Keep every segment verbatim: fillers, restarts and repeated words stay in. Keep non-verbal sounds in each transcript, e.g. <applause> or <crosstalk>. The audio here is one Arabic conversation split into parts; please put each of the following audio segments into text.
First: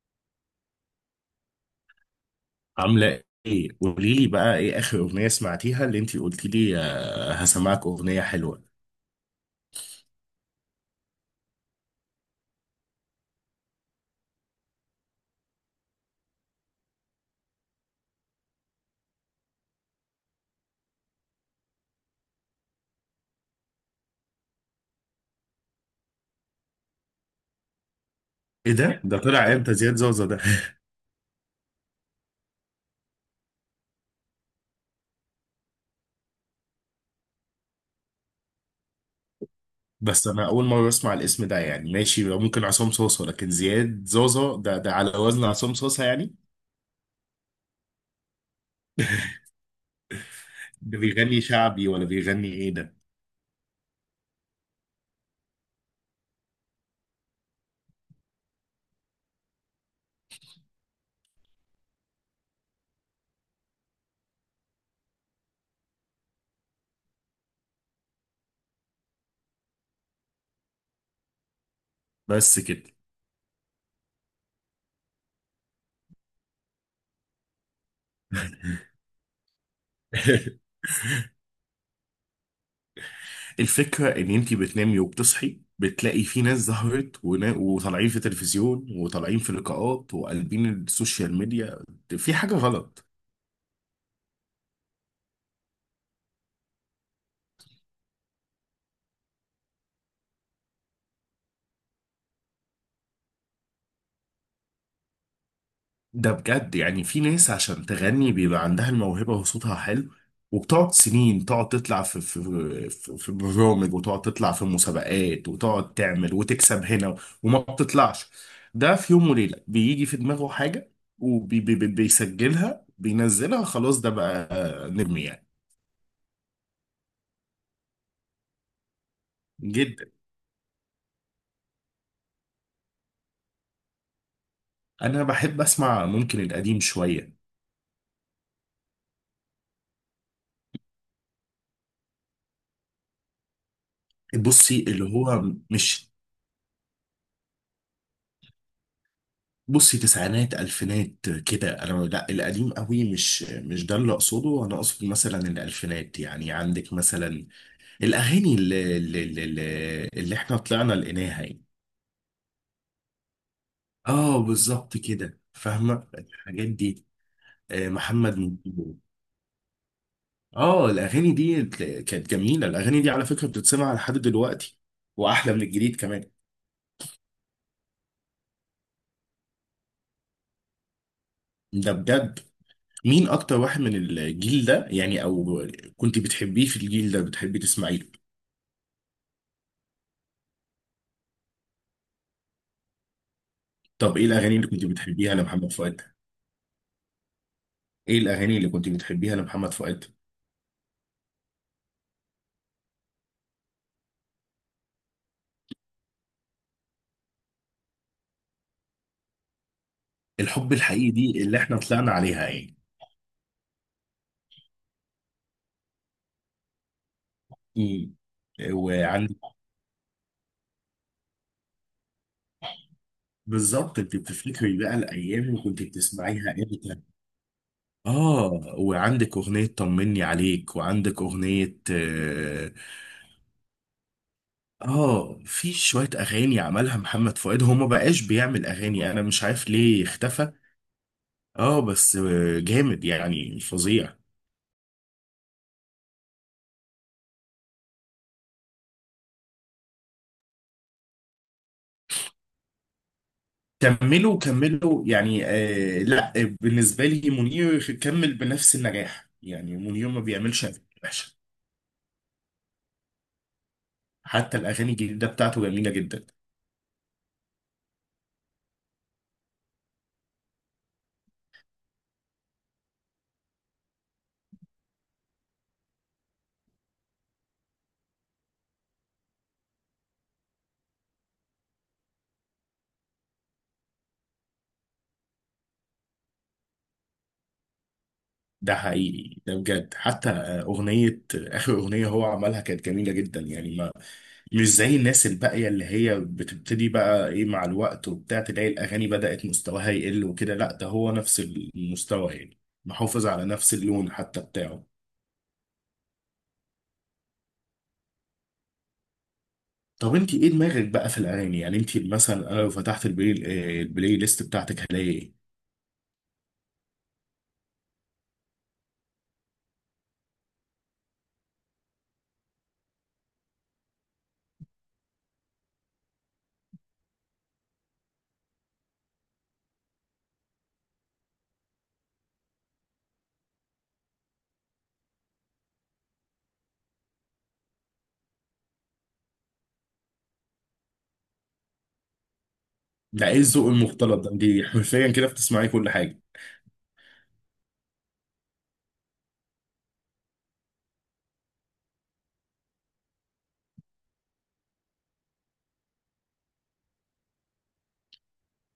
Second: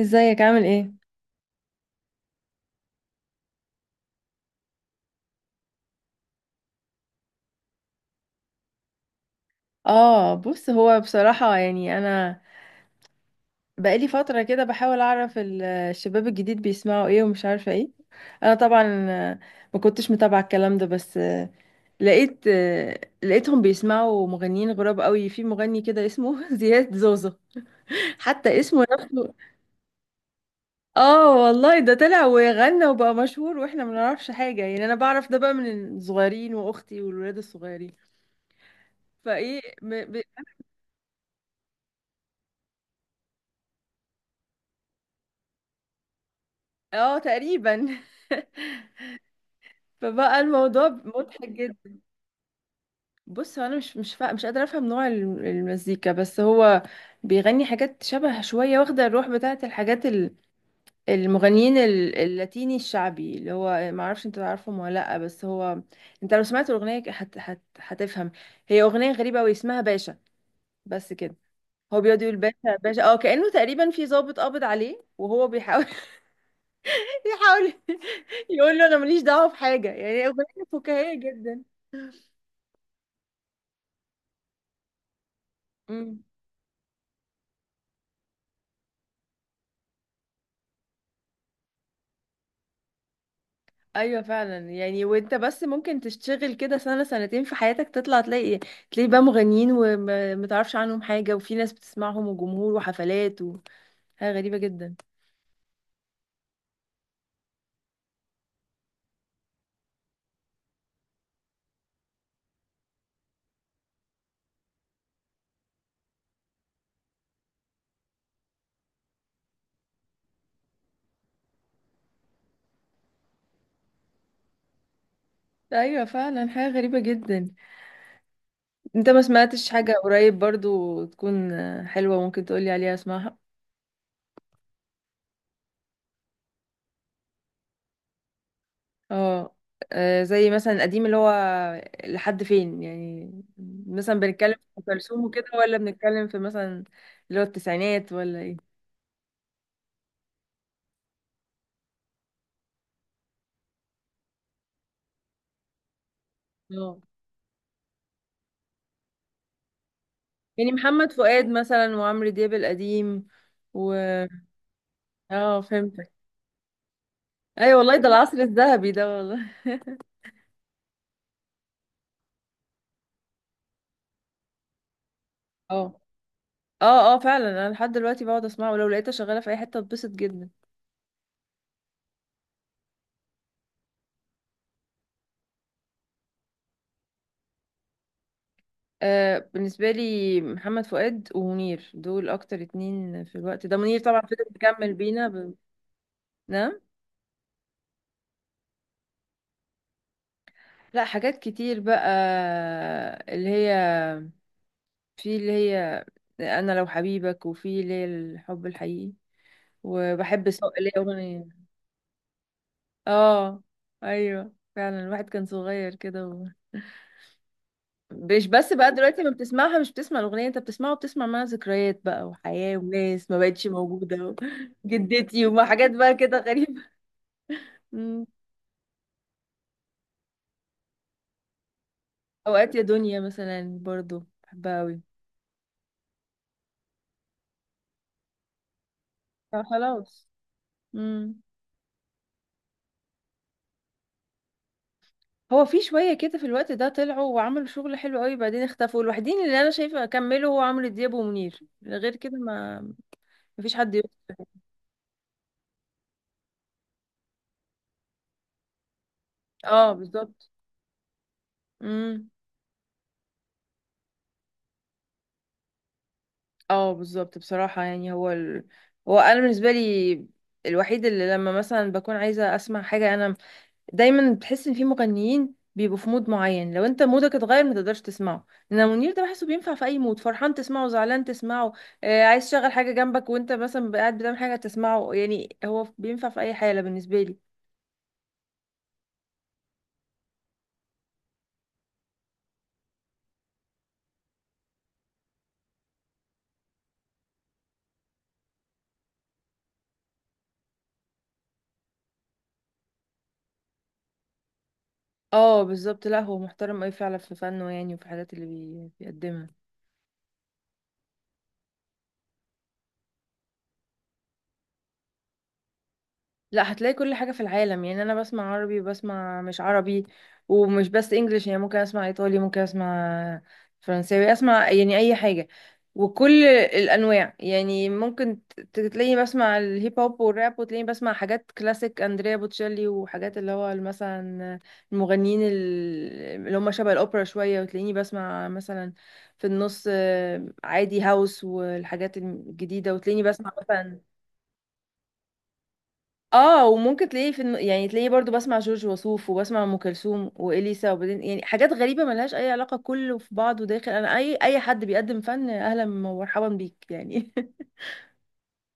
ازيك، عامل ايه؟ عاملة ايه؟ قولي لي بقى ايه اخر اغنية سمعتيها اللي انتي قلتي لي آه، هسمعك اغنية حلوة. اه بص، هو بصراحة يعني انا بقالي فترة كده بحاول اعرف ال- الشباب الجديد بيسمعوا ايه ومش عارفة ايه. انا طبعا ما كنتش متابعة الكلام ده، بس لقيت لقيتهم بيسمعوا مغنيين غراب قوي. في مغني كده اسمه <laughs> زياد زوزو، حتى ايه اسمه ده؟ ده نفسه. طلع امتى زياد زوزة ده؟ اه والله، ده طلع وغنى وبقى مشهور واحنا ما نعرفش حاجة، يعني انا بعرف ده بقى من الصغيرين واختي والولاد الصغيرين. فايه م... <laughs> ب... بس انا اول مرة اسمع الاسم ده، يعني ماشي، ممكن عصام صوصة، لكن زياد زوزة ده، ده على وزن عصام صوصة يعني؟ اه تقريبا. <laughs> فبقى الموضوع ده بيغني مضحك شعبي جدا. ولا بيغني ايه ده؟ بص، هو انا مش مش فا... مش قادره افهم نوع الم- المزيكا، بس هو بيغني حاجات شبه شويه واخده الروح بتاعه الحاجات ال- المغنيين ال- اللاتيني الشعبي، اللي هو ما اعرفش انت تعرفهم ولا لا، بس هو انت لو سمعت الاغنيه هت... هت... هتفهم. هي اغنيه غريبه قوي اسمها باشا، بس كده. هو بيقعد يقول بس باشا كده. باشا، اه كانه تقريبا في ضابط قابض عليه وهو بيحاول <laughs> يحاول يقول له انا ماليش دعوه بحاجه، يعني اغنيه <laughs> فكاهيه جدا. الفكرة ان انتي بتنامي وبتصحي امم. بتلاقي في ناس ظهرت ونا- وطالعين في تلفزيون وطالعين في لقاءات وقلبين السوشيال ميديا. في حاجة غلط. ايوه فعلا، يعني وانت بس ممكن تشتغل كده سنه سنتين في حياتك، تطلع تلاقي تلاقي بقى مغنيين ومتعرفش عنهم حاجه، وفي ناس بتسمعهم وجمهور وحفلات وحاجه غريبه جدا. ده بجد، يعني في ناس عشان تغني بيبقى عندها الموهبة وصوتها حلو وبتقعد سنين تقعد تطلع في في في في برامج وتقعد تطلع في مسابقات وتقعد تعمل وتكسب هنا وما بتطلعش. ده في يوم وليلة بيجي في دماغه حاجة وبيسجلها بينزلها، خلاص ده بقى نجم يعني. ايوه فعلا، حاجه غريبه جدا. انت ما سمعتش حاجه جدا. قريب برضو تكون حلوه ممكن تقولي عليها اسمعها؟ انا بحب اسمع، ممكن القديم شوية. اه. آه، زي مثلا القديم، اللي هو لحد فين يعني؟ مثلا بنتكلم في بصي ام اللي كلثوم هو وكده، ولا مش بنتكلم في مثلا اللي هو التسعينات ولا ايه؟ بصي تسعينات الفينات كده، انا لا القديم قوي، مش مش ده اللي اقصده، انا اقصد مثلا الالفينات، يعني عندك اه، مثلا الاغاني اللي اللي, اللي, اللي احنا يعني طلعنا محمد لقيناها فؤاد يعني. مثلا، وعمرو دياب القديم و... اه بالظبط كده، اه، فاهمه فهمتك. الحاجات دي. ايوه آه، والله، ده محمد العصر الذهبي منير. ده والله. اه الاغاني دي تل- كانت جميله، الاغاني دي على فكره بتتسمع لحد دلوقتي واحلى من الجديد اه، كمان. اه، اه فعلا، انا لحد دلوقتي بقعد اسمعه، ولو لقيتها شغاله في اي حته اتبسط جدا. ده بجد، مين اكتر واحد من الجيل ده يعني، او كنت بتحبيه في الجيل ده بتحبي تسمعيه؟ آه، بالنسبه لي محمد فؤاد ومنير، دول اكتر اتنين في الوقت ده. منير طب طبعا ايه فضل الاغاني اللي كنت مكمل بينا بتحبيها ب... لمحمد فؤاد؟ نعم؟ ايه الاغاني اللي كنت بتحبيها لمحمد فؤاد؟ لا، حاجات كتير بقى، اللي هي في اللي هي انا لو حبيبك، وفي اللي هي الحب الحقيقي، وبحب سوق، الحب اللي هي الحقيقي دي اغنيه. اللي احنا طلعنا عليها يعني. اه، ايوه فعلا، الواحد كان صغير كده و... امم. مش بس بقى دلوقتي ما وعندك، بتسمعها، مش بتسمع الاغنيه، انت بتسمعها وبتسمع معاها ذكريات بقى وحياه وناس ما بقتش بالظبط انت موجوده و... بتفتكري <laughs> بقى الايام جدتي اللي وما كنت حاجات بقى كده بتسمعيها غريبه. <laughs> امتى. مم. اه. وعندك اغنيه طمني عليك، وعندك اغنيه اه اوقات يا دنيا مثلا برضو بحبها قوي. آه، في شويه اغاني عملها محمد فؤاد، هو ما بقاش بيعمل اغاني، انا مش عارف ليه فخلاص. اختفى. امم. اه بس آه، جامد يعني، فظيع. هو في شويه كده في الوقت ده طلعوا وعملوا شغل حلو قوي، بعدين اختفوا. الوحيدين اللي انا شايفه كملوا هو عمرو دياب ومنير، غير كده ما مفيش حد يقول. كملوا كملوا يعني آه لا، بالنسبة لي منير كمل بنفس النجاح، يعني اه منير ما بالظبط. بيعملش أغاني وحشة. امم. حتى الأغاني الجديدة بتاعته جميلة جدا. اه بالظبط، بصراحة يعني هو ال... هو انا بالنسبة لي الوحيد اللي لما مثلا بكون عايزة اسمع حاجة. انا دايما بتحس ان في مغنيين بيبقوا في مود معين، لو انت مودك اتغير ما تقدرش تسمعه. انما منير ده بحسه بينفع في اي مود، فرحان تسمعه، زعلان تسمعه، آه عايز تشغل حاجة جنبك وانت مثلا قاعد بتعمل حاجة تسمعه. يعني هو بينفع في اي حالة بالنسبة لي. ده حقيقي، ده بجد. حتى آه، أغنية، آخر أغنية هو عملها كانت جميلة جدا، يعني ما، مش زي الناس الباقية اللي هي بتبتدي بقى إيه مع الوقت وبتاع، تلاقي الأغاني بدأت مستواها يقل وكده. لا ده هو نفس المستوى يعني، محافظ على نفس اللون حتى بتاعه. اه بالظبط، لا هو محترم اوي فعلا في فنه، يعني وفي الحاجات اللي بي... بيقدمها. طب انت ايه دماغك بقى في الاغاني، يعني انت مثلا، انا لو فتحت البلاي آه، البلاي ليست بتاعتك هلاقي ايه؟ لا، هتلاقي كل حاجة في العالم، يعني أنا بسمع عربي وبسمع مش عربي. ومش بس إنجليش، يعني ممكن أسمع إيطالي، ممكن أسمع فرنساوي، أسمع يعني أي حاجة وكل الأنواع. يعني ممكن ت- تلاقيني بسمع الهيب هوب والراب، وتلاقيني بسمع حاجات كلاسيك أندريا بوتشيلي وحاجات اللي هو مثلا المغنيين ال- اللي هم شبه الأوبرا شوية، وتلاقيني بسمع مثلا في النص آه، عادي هاوس والحاجات الجديدة، وتلاقيني ده ايه بسمع الذوق مثلا المختلط ده، انت حرفيا كده بتسمعي كل حاجه. اه. وممكن تلاقيه في الم... يعني تلاقيه برضو، بسمع جورج وسوف وبسمع ام كلثوم واليسا، وبعدين يعني حاجات غريبه ملهاش اي علاقه، كله في بعضه داخل. انا اي اي حد بيقدم فن، اهلا ومرحبا بيك يعني.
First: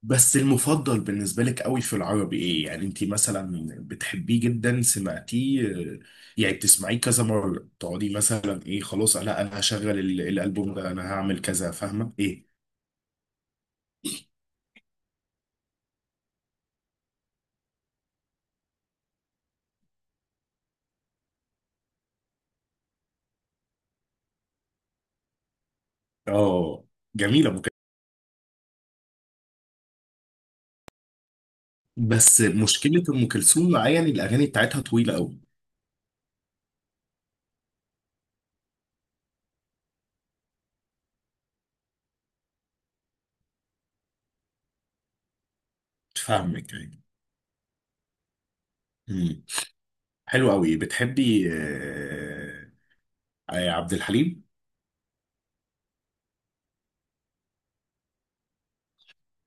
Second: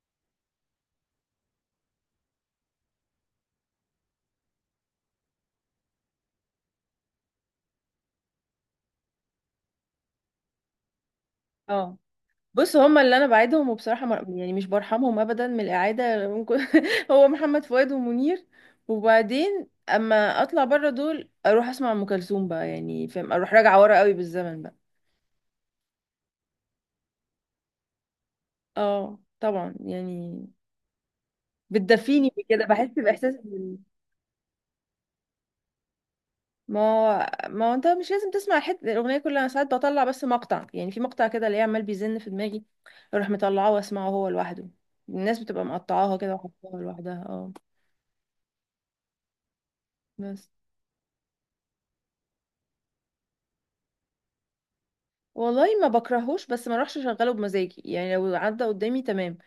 بس المفضل بالنسبه لك قوي في العربي ايه، يعني انت مثلا بتحبيه جدا، سمعتيه آه، يعني بتسمعيه كذا مره، تقعدي مثلا ايه خلاص، لا انا هشغل ال- الالبوم ده، انا هعمل <laughs> كذا، اه فاهمه ايه؟ بص، هما اللي انا بعيدهم وبصراحه مر... يعني مش برحمهم ابدا من الاعاده ممكن. <laughs> هو محمد فؤاد ومنير. وبعدين اما اطلع بره دول، اروح اسمع ام كلثوم بقى، يعني فاهم، اروح راجعه ورا قوي بالزمن بقى. اه جميله ام كلثوم. اه طبعا يعني، بتدفيني بس كده، بحس مشكله ام باحساس. كلثوم معايا ان الاغاني بتاعتها طويله قوي. ما ما هو انت مش لازم تسمع حت... الاغنيه كلها، انا ساعات بطلع بس مقطع، يعني في مقطع كده اللي عمال بيزن في دماغي اروح مطلعاه واسمعه هو لوحده. الناس بتبقى مقطعاها كده فاهمك وحطاها لوحدها. اه يعني. بس. حلو قوي، بتحبي آه، آه، عبد الحليم؟ والله ما بكرهوش، بس ما اروحش اشغله بمزاجي، يعني لو عدى قدامي تمام.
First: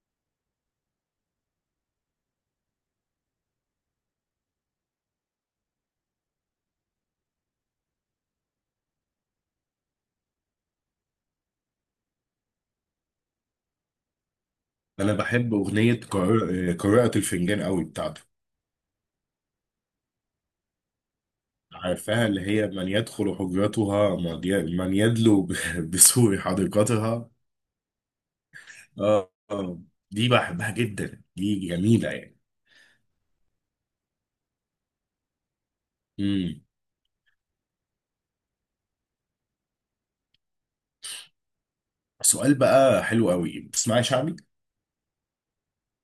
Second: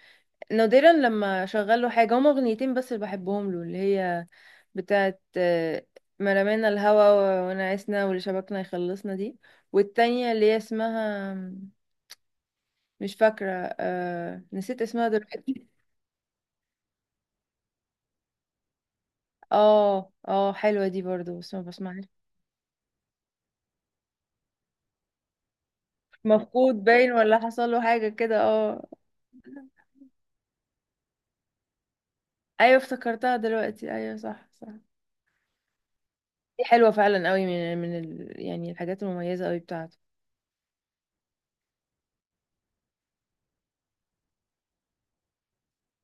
نادرا لما اشغله حاجه. هما اغنيتين بس اللي بحبهم له، اللي هي بتاعت آه، مرمانا الهوا ونعسنا واللي شبكنا يخلصنا دي، والتانية اللي هي اسمها مش فاكرة، آه نسيت اسمها انا بحب دلوقتي. اغنيه قراءه آه، قراءة الفنجان قوي بتاعته. اه اه، حلوة دي برضو بس ما بسمعهاش. عارفاها اللي هي من يدخل حجرتها، من ي- من يدلو ب- <laughs> بسور مفقود باين حديقتها. ولا حصل له حاجة كده، اه. اه آه. دي بحبها جدا، دي جميله يعني. ايوه افتكرتها دلوقتي، ايوه صح صح. امم. دي حلوة فعلا قوي، من من ال... يعني الحاجات المميزة قوي بتاعته. سؤال بقى حلو قوي، بتسمعي شعبي؟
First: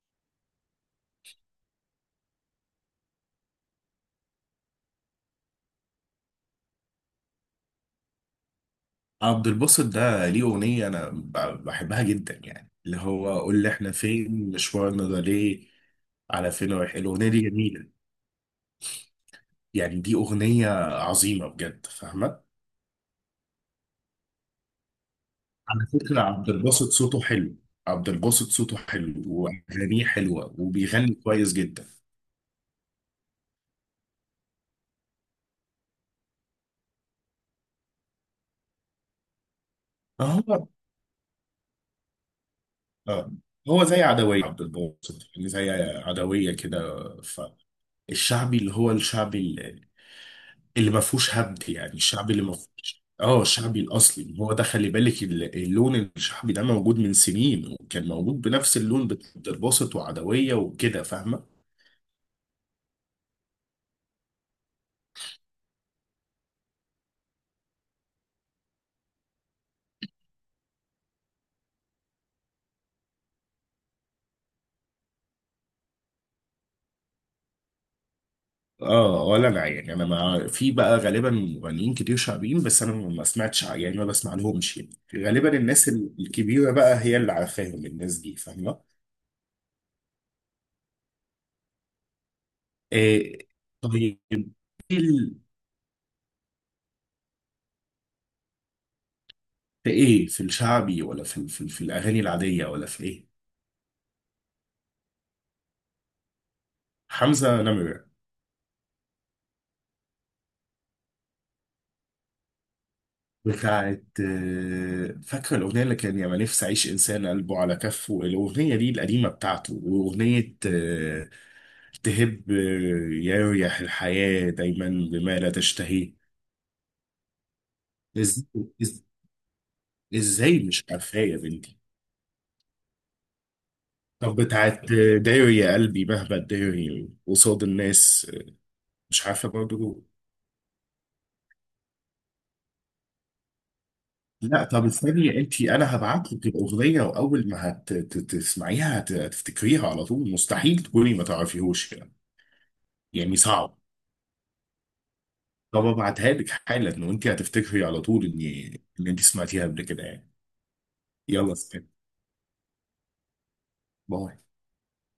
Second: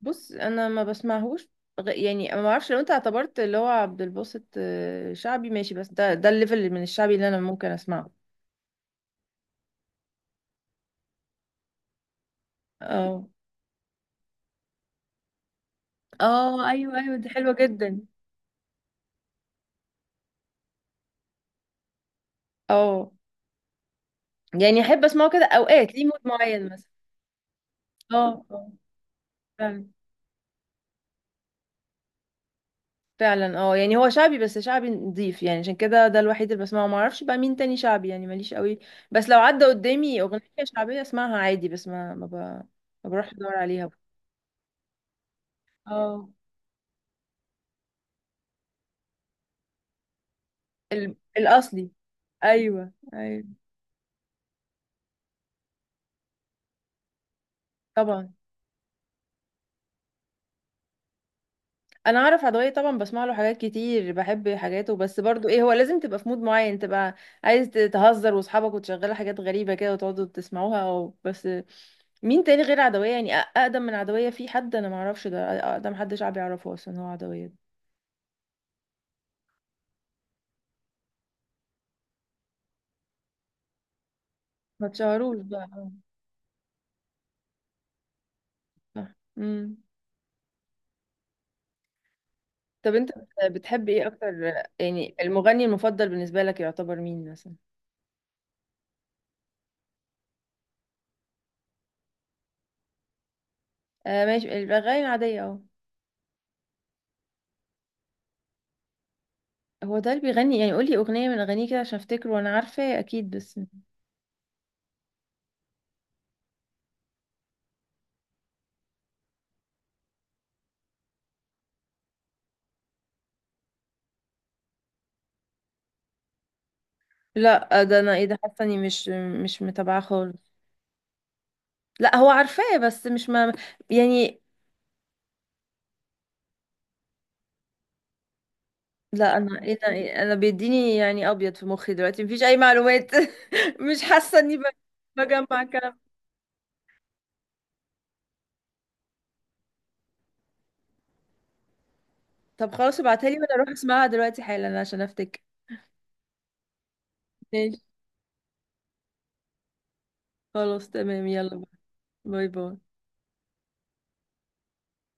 بص، انا ما بسمعهوش. غ- يعني ما اعرفش، لو انت اعتبرت اللي هو عبد الباسط آه، شعبي، ماشي، بس ده ده الليفل من الشعبي اللي انا ممكن اسمعه. عبد الباسط ده ليه اغنيه انا ب- بحبها جدا، يعني اللي اه هو قول لي احنا فين مشوارنا ده ليه. على اه، فين رايح، ايوه ايوه، الاغنيه دي دي حلوة جميله جدا. يعني، دي أغنية عظيمة بجد، فاهمة. اه يعني احب اسمعه كده على اوقات ليه مود فكرة عبد معين مثلا. الباسط صوته حلو. عبد اه الباسط اه صوته حلو فعلا. وأغانيه حلوة وبيغني كويس جدا. فعلا اه، يعني هو شعبي بس شعبي نضيف، يعني عشان كده ده الوحيد اللي بسمعه، ما اعرفش بقى مين تاني شعبي، يعني ماليش قوي. بس لو عدى قدامي اغنية اه شعبية اسمعها عادي، بس ما ما, ب... ما اه. بروحش ادور هو عليها. زي عدوية عبد الباسط، يعني زي اه. عدوية كده. فالشعبي اللي هو الشعبي، اللي اللي ما ال... فيهوش هبد، الاصلي. يعني الشعبي اللي ما ايوه فيهوش اه، ايوه الشعبي الأصلي هو ده، خلي بالك ال- اللون الشعبي ده موجود من سنين، وكان طبعا. موجود بنفس اللون بتاع عبد الباسط وعدوية وكده، فاهمة. انا اعرف عدوية طبعا، بسمع له حاجات كتير، بحب حاجاته، بس برضو ايه، هو لازم تبقى في مود معين، تبقى عايز ت- تهزر واصحابك وتشغلوا حاجات غريبة كده وتقعدوا تسمعوها او بس. مين تاني غير عدوية يعني؟ أ- اقدم من عدوية في حد؟ انا ما اعرفش، ده اقدم حد شعبي يعرفه اصلا هو عدوية ده. اه ولا انا يعني، انا ما في بقى غالبا مغنيين كتير شعبيين، بس انا ما سمعتش ع- يعني ما بسمع لهمش ما يعني. تشهروش غالبا بقى الناس آه، ال- الكبيره بقى هي اللي عارفاهم الناس دي، فاهمه. صح. امم. طب انت إيه. بت- بتحب ايه طيب، اكتر؟ في يعني ال- المغني المفضل بالنسبة لك يعتبر مين مثلا؟ في ايه، في الشعبي ولا في ال- في, ال- في الاغاني العاديه ولا في ايه؟ آه ماشي، الاغاني العادية اهو. حمزه نمره. هو ده اللي بيغني؟ يعني قولي اغنية من اغانيه كده عشان افتكر، وانا عارفة اكيد بس. بتاعت آه، فاكره الاغنيه اللي كان يا ما نفسي اعيش انسان قلبه على كفه، الاغنيه دي القديمه بتاعته، واغنيه آه، تهب، يريح الحياة دايما بما لا تشتهيه. لا ده انا ايه ده، إز... حاسه اني إز... مش مش متابعاه خالص. ازاي مش عارفاه يا بنتي؟ لا هو عارفاه، بس مش ما طب يعني. بتاعت داري يا قلبي مهما تداري قصاد الناس؟ مش لا عارفة انا ايه ده، برضه. إيه انا بيديني يعني، ابيض في مخي دلوقتي مفيش اي معلومات. <laughs> مش حاسه اني ب- لا طب استني انت، بجمع انا كلام. هبعت لك الاغنيه، واول ما هت- ت- تسمعيها هت- هتفتكريها على طول، مستحيل تكوني ما تعرفيهوش يعني. طب خلاص، ابعتها لي يعني وانا اروح صعب. اسمعها دلوقتي حالا عشان افتكر. طب ابعتها لك حالا وانت ماشي. هتفتكري على طول ان ان انت سمعتيها قبل كده يعني. خلاص تمام، يلا يلا. سلام. باي باي. باي.